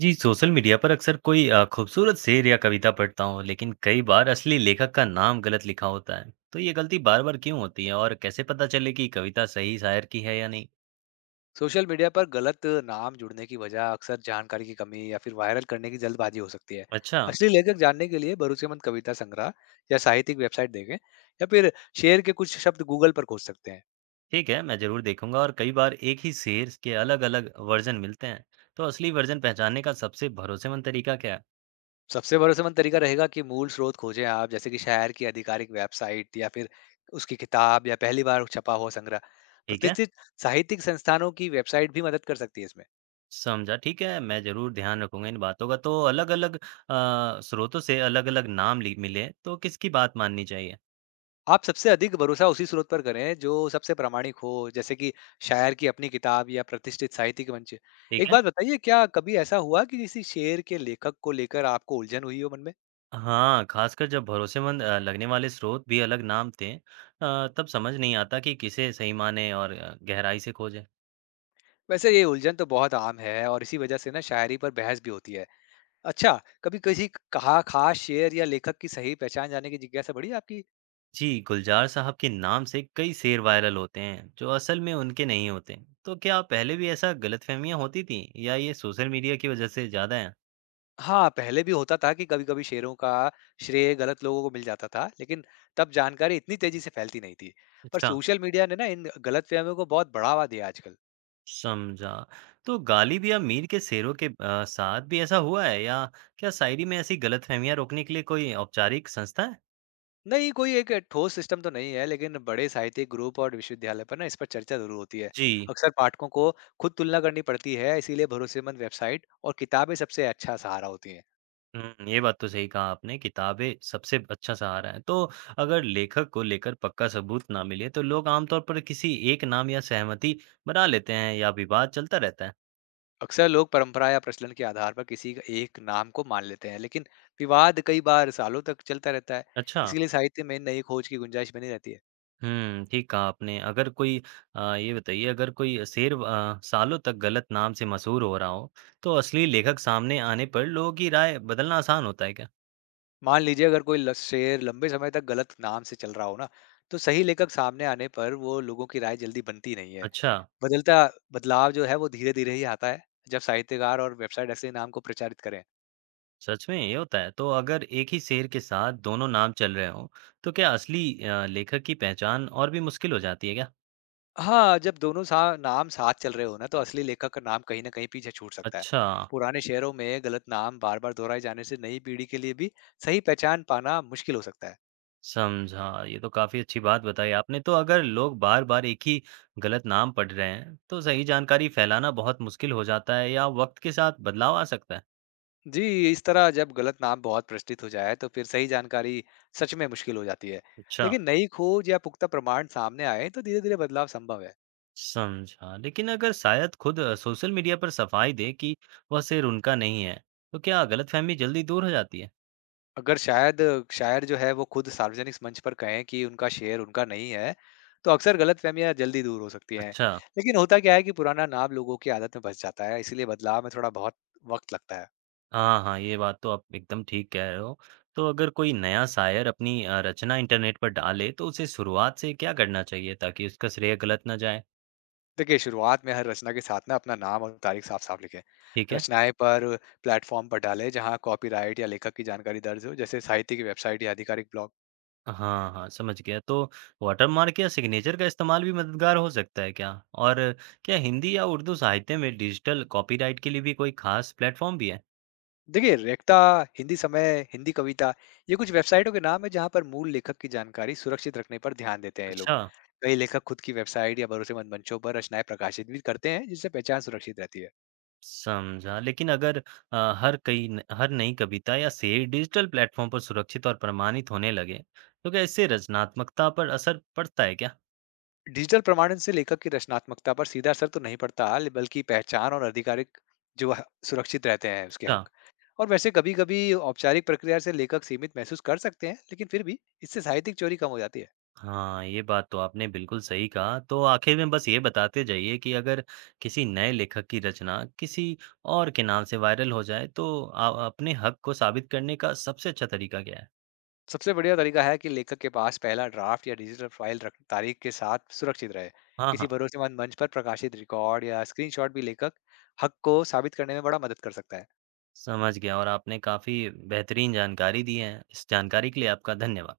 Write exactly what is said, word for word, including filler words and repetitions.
जी social media पर अक्सर कोई अ, खूबसूरत शेर या कविता पढ़ता हूँ लेकिन कई बार असली लेखक का नाम गलत लिखा होता है। तो ये गलती बार बार क्यों होती है और कैसे पता चले कि कविता सही शायर की है या नहीं। सोशल मीडिया पर गलत नाम जुड़ने की वजह अक्सर जानकारी की कमी या फिर वायरल करने की जल्दबाजी हो सकती है। अच्छा। असली लेखक जानने के लिए भरोसेमंद कविता संग्रह या साहित्यिक वेबसाइट देखें, या फिर शेयर के कुछ शब्द गूगल पर खोज सकते हैं। ठीक है, मैं जरूर देखूंगा। और कई बार एक ही शेर के अलग अलग वर्जन मिलते हैं, तो असली वर्जन पहचानने का सबसे भरोसेमंद तरीका क्या है। सबसे भरोसेमंद तरीका रहेगा कि मूल स्रोत खोजें आप, जैसे कि शहर की आधिकारिक वेबसाइट या फिर उसकी किताब या पहली बार छपा हुआ संग्रह। ठीक है। प्रतिष्ठित साहित्यिक संस्थानों की वेबसाइट भी मदद कर सकती है इसमें। समझा। ठीक है, मैं जरूर ध्यान रखूंगा इन बातों का। तो अलग अलग स्रोतों से अलग अलग नाम लि- मिले तो किसकी बात माननी चाहिए। आप सबसे अधिक भरोसा उसी स्रोत पर करें जो सबसे प्रामाणिक हो, जैसे कि शायर की अपनी किताब या प्रतिष्ठित साहित्यिक मंच। ठीक एक है। बात बताइए, क्या कभी ऐसा हुआ कि किसी शेर के लेखक को लेकर आपको उलझन हुई हो मन में? हाँ, खासकर जब भरोसेमंद अ, लगने वाले स्रोत भी अलग नाम दें, अ, तब समझ नहीं आता कि किसे सही माने और अ, गहराई से खोजें। वैसे ये उलझन तो बहुत आम है, और इसी वजह से ना शायरी पर बहस भी होती है। अच्छा, कभी किसी कहा खास शेर या लेखक की सही पहचान जानने की जिज्ञासा बढ़ी आपकी? जी, गुलजार साहब के नाम से कई शेर वायरल होते हैं, जो असल में उनके नहीं होते। तो क्या पहले भी ऐसा गलतफहमियां होती थीं, या ये सोशल मीडिया की वजह से ज़्यादा है? हाँ, पहले भी होता था कि कभी-कभी शेयरों का श्रेय गलत लोगों को मिल जाता था, लेकिन तब जानकारी इतनी तेज़ी से फैलती नहीं थी। पर अच्छा। सोशल मीडिया ने ना इन गलतफ़हमियों को बहुत बढ़ावा दिया है आजकल। समझा। तो गालिब या मीर के शेरों के अ, साथ भी ऐसा हुआ है, या क्या शायरी में ऐसी गलतफहमियां रोकने के लिए कोई औपचारिक संस्था है? नहीं, कोई एक ठोस सिस्टम तो नहीं है, लेकिन बड़े साहित्यिक ग्रुप और विश्वविद्यालय पर ना इस पर चर्चा ज़रूर होती है। जी। अक्सर पाठकों को खुद तुलना करनी पड़ती है, इसीलिए भरोसेमंद वेबसाइट और किताबें सबसे अच्छा सहारा होती हैं। हुँ, ये बात तो सही कहा आपने, किताबें सबसे अच्छा सहारा है। तो अगर लेखक को लेकर पक्का सबूत ना मिले, तो लोग आमतौर पर किसी एक नाम या सहमति बना लेते हैं या विवाद चलता रहता है। अक्सर लोग परंपरा या प्रचलन के आधार पर किसी का एक नाम को मान लेते हैं, लेकिन विवाद कई बार सालों तक चलता रहता है। अच्छा। इसके लिए साहित्य में नई खोज की गुंजाइश बनी रहती है। हुँ, ठीक कहा आपने। अगर कोई अ, ये बताइए, अगर कोई शेर अ, सालों तक गलत नाम से मशहूर हो रहा हो, तो असली लेखक सामने आने पर लोगों की राय बदलना आसान होता है क्या? मान लीजिए, अगर कोई ल- शेर लंबे समय तक गलत नाम से चल रहा हो ना, तो सही लेखक सामने आने पर वो लोगों की राय जल्दी बनती नहीं है। अच्छा। बदलता बदलाव जो है वो धीरे धीरे ही आता है, जब साहित्यकार और वेबसाइट ऐसे नाम को प्रचारित करें। सच में ये होता है। तो अगर एक ही शेर के साथ दोनों नाम चल रहे हों, तो क्या असली अ, लेखक की पहचान और भी मुश्किल हो जाती है क्या? हाँ, जब दोनों सा नाम साथ चल रहे हो ना, तो असली लेखक का नाम कहीं न कहीं पीछे छूट सकता है। अच्छा, पुराने शेयरों में गलत नाम बार-बार दोहराए जाने से नई पीढ़ी के लिए भी सही पहचान पाना मुश्किल हो सकता है। समझा। ये तो काफ़ी अच्छी बात बताई आपने। तो अगर लोग बार-बार एक ही गलत नाम पढ़ रहे हैं, तो सही जानकारी फैलाना बहुत मुश्किल हो जाता है या वक़्त के साथ बदलाव आ सकता है? जी, इस तरह जब गलत नाम बहुत प्रतिष्ठित हो जाए, तो फिर सही जानकारी सच में मुश्किल हो जाती है। अच्छा, लेकिन नई खोज या पुख्ता प्रमाण सामने आए, तो धीरे-धीरे बदलाव संभव है। समझा। लेकिन अगर शायद खुद अ, सोशल मीडिया पर सफाई दे कि वह शेर उनका नहीं है, तो क्या गलतफ़हमी जल्दी दूर हो जाती है? अगर शायद शायर जो है वो खुद सार्वजनिक मंच पर कहें कि उनका शेर उनका नहीं है, तो अक्सर गलतफ़हमियाँ जल्दी दूर हो सकती हैं। अच्छा। लेकिन होता क्या है कि पुराना नाम लोगों की आदत में बस जाता है, इसीलिए बदलाव में थोड़ा बहुत वक़्त लगता है। हाँ, हाँ, ये बात तो आप एकदम ठीक कह रहे हो। तो अगर कोई नया शायर अपनी अ, रचना इंटरनेट पर डाले तो उसे शुरुआत से क्या करना चाहिए ताकि उसका श्रेय गलत ना जाए? देखिए, शुरुआत में हर रचना के साथ ना अपना नाम और तारीख साफ-साफ लिखें। ठीक है? रचनाएँ पर प्लेटफ़ॉर्म पर डालें जहाँ कॉपीराइट या लेखक की जानकारी दर्ज हो, जैसे साहित्य की वेबसाइट या आधिकारिक ब्लॉग। हाँ, हाँ, समझ गया। तो वाटरमार्क या सिग्नेचर का इस्तेमाल भी मददगार हो सकता है क्या? और क्या हिंदी या उर्दू साहित्य में डिजिटल कॉपीराइट के लिए भी कोई खास प्लेटफॉर्म भी है? देखिए, रेक्टा, हिंदी समय, हिंदी कविता, ये कुछ वेबसाइटों के नाम है जहां पर मूल लेखक की जानकारी सुरक्षित रखने पर ध्यान देते हैं ये लोग। अच्छा। कई लेखक खुद की वेबसाइट या भरोसेमंद मंचों पर रचनाएं प्रकाशित भी करते हैं, जिससे पहचान सुरक्षित रहती है। समझा। लेकिन अगर अ, हर कई न हर नई कविता या शेर डिजिटल प्लेटफ़ॉर्म पर सुरक्षित और प्रमाणित होने लगे, तो क्या इससे रचनात्मकता पर असर पड़ता है क्या? डिजिटल प्रमाणन से लेखक की रचनात्मकता पर सीधा असर तो नहीं पड़ता, ले- बल्कि पहचान और आधिकारिक जो ह- सुरक्षित रहते हैं उसके अच्छा। हक। और वैसे कभी कभी औपचारिक प्रक्रिया से लेखक सीमित महसूस कर सकते हैं, लेकिन फिर भी इससे साहित्यिक चोरी कम हो जाती है। हाँ, ये बात तो आपने बिल्कुल सही कहा। तो आखिर में बस ये बताते जाइए कि अगर किसी नए लेखक की रचना किसी और के नाम से वायरल हो जाए, तो अ, अपने हक को साबित करने का सबसे अच्छा तरीका क्या है? सबसे बढ़िया तरीका है कि लेखक के पास पहला ड्राफ्ट या डिजिटल फाइल रख तारीख के साथ सुरक्षित रहे। हाँ, हाँ। किसी भरोसेमंद मंच पर प्रकाशित रिकॉर्ड या स्क्रीनशॉट भी लेखक हक को साबित करने में बड़ा मदद कर सकता है। समझ गया और आपने काफ़ी बेहतरीन जानकारी दी है। इस जानकारी के लिए आपका धन्यवाद।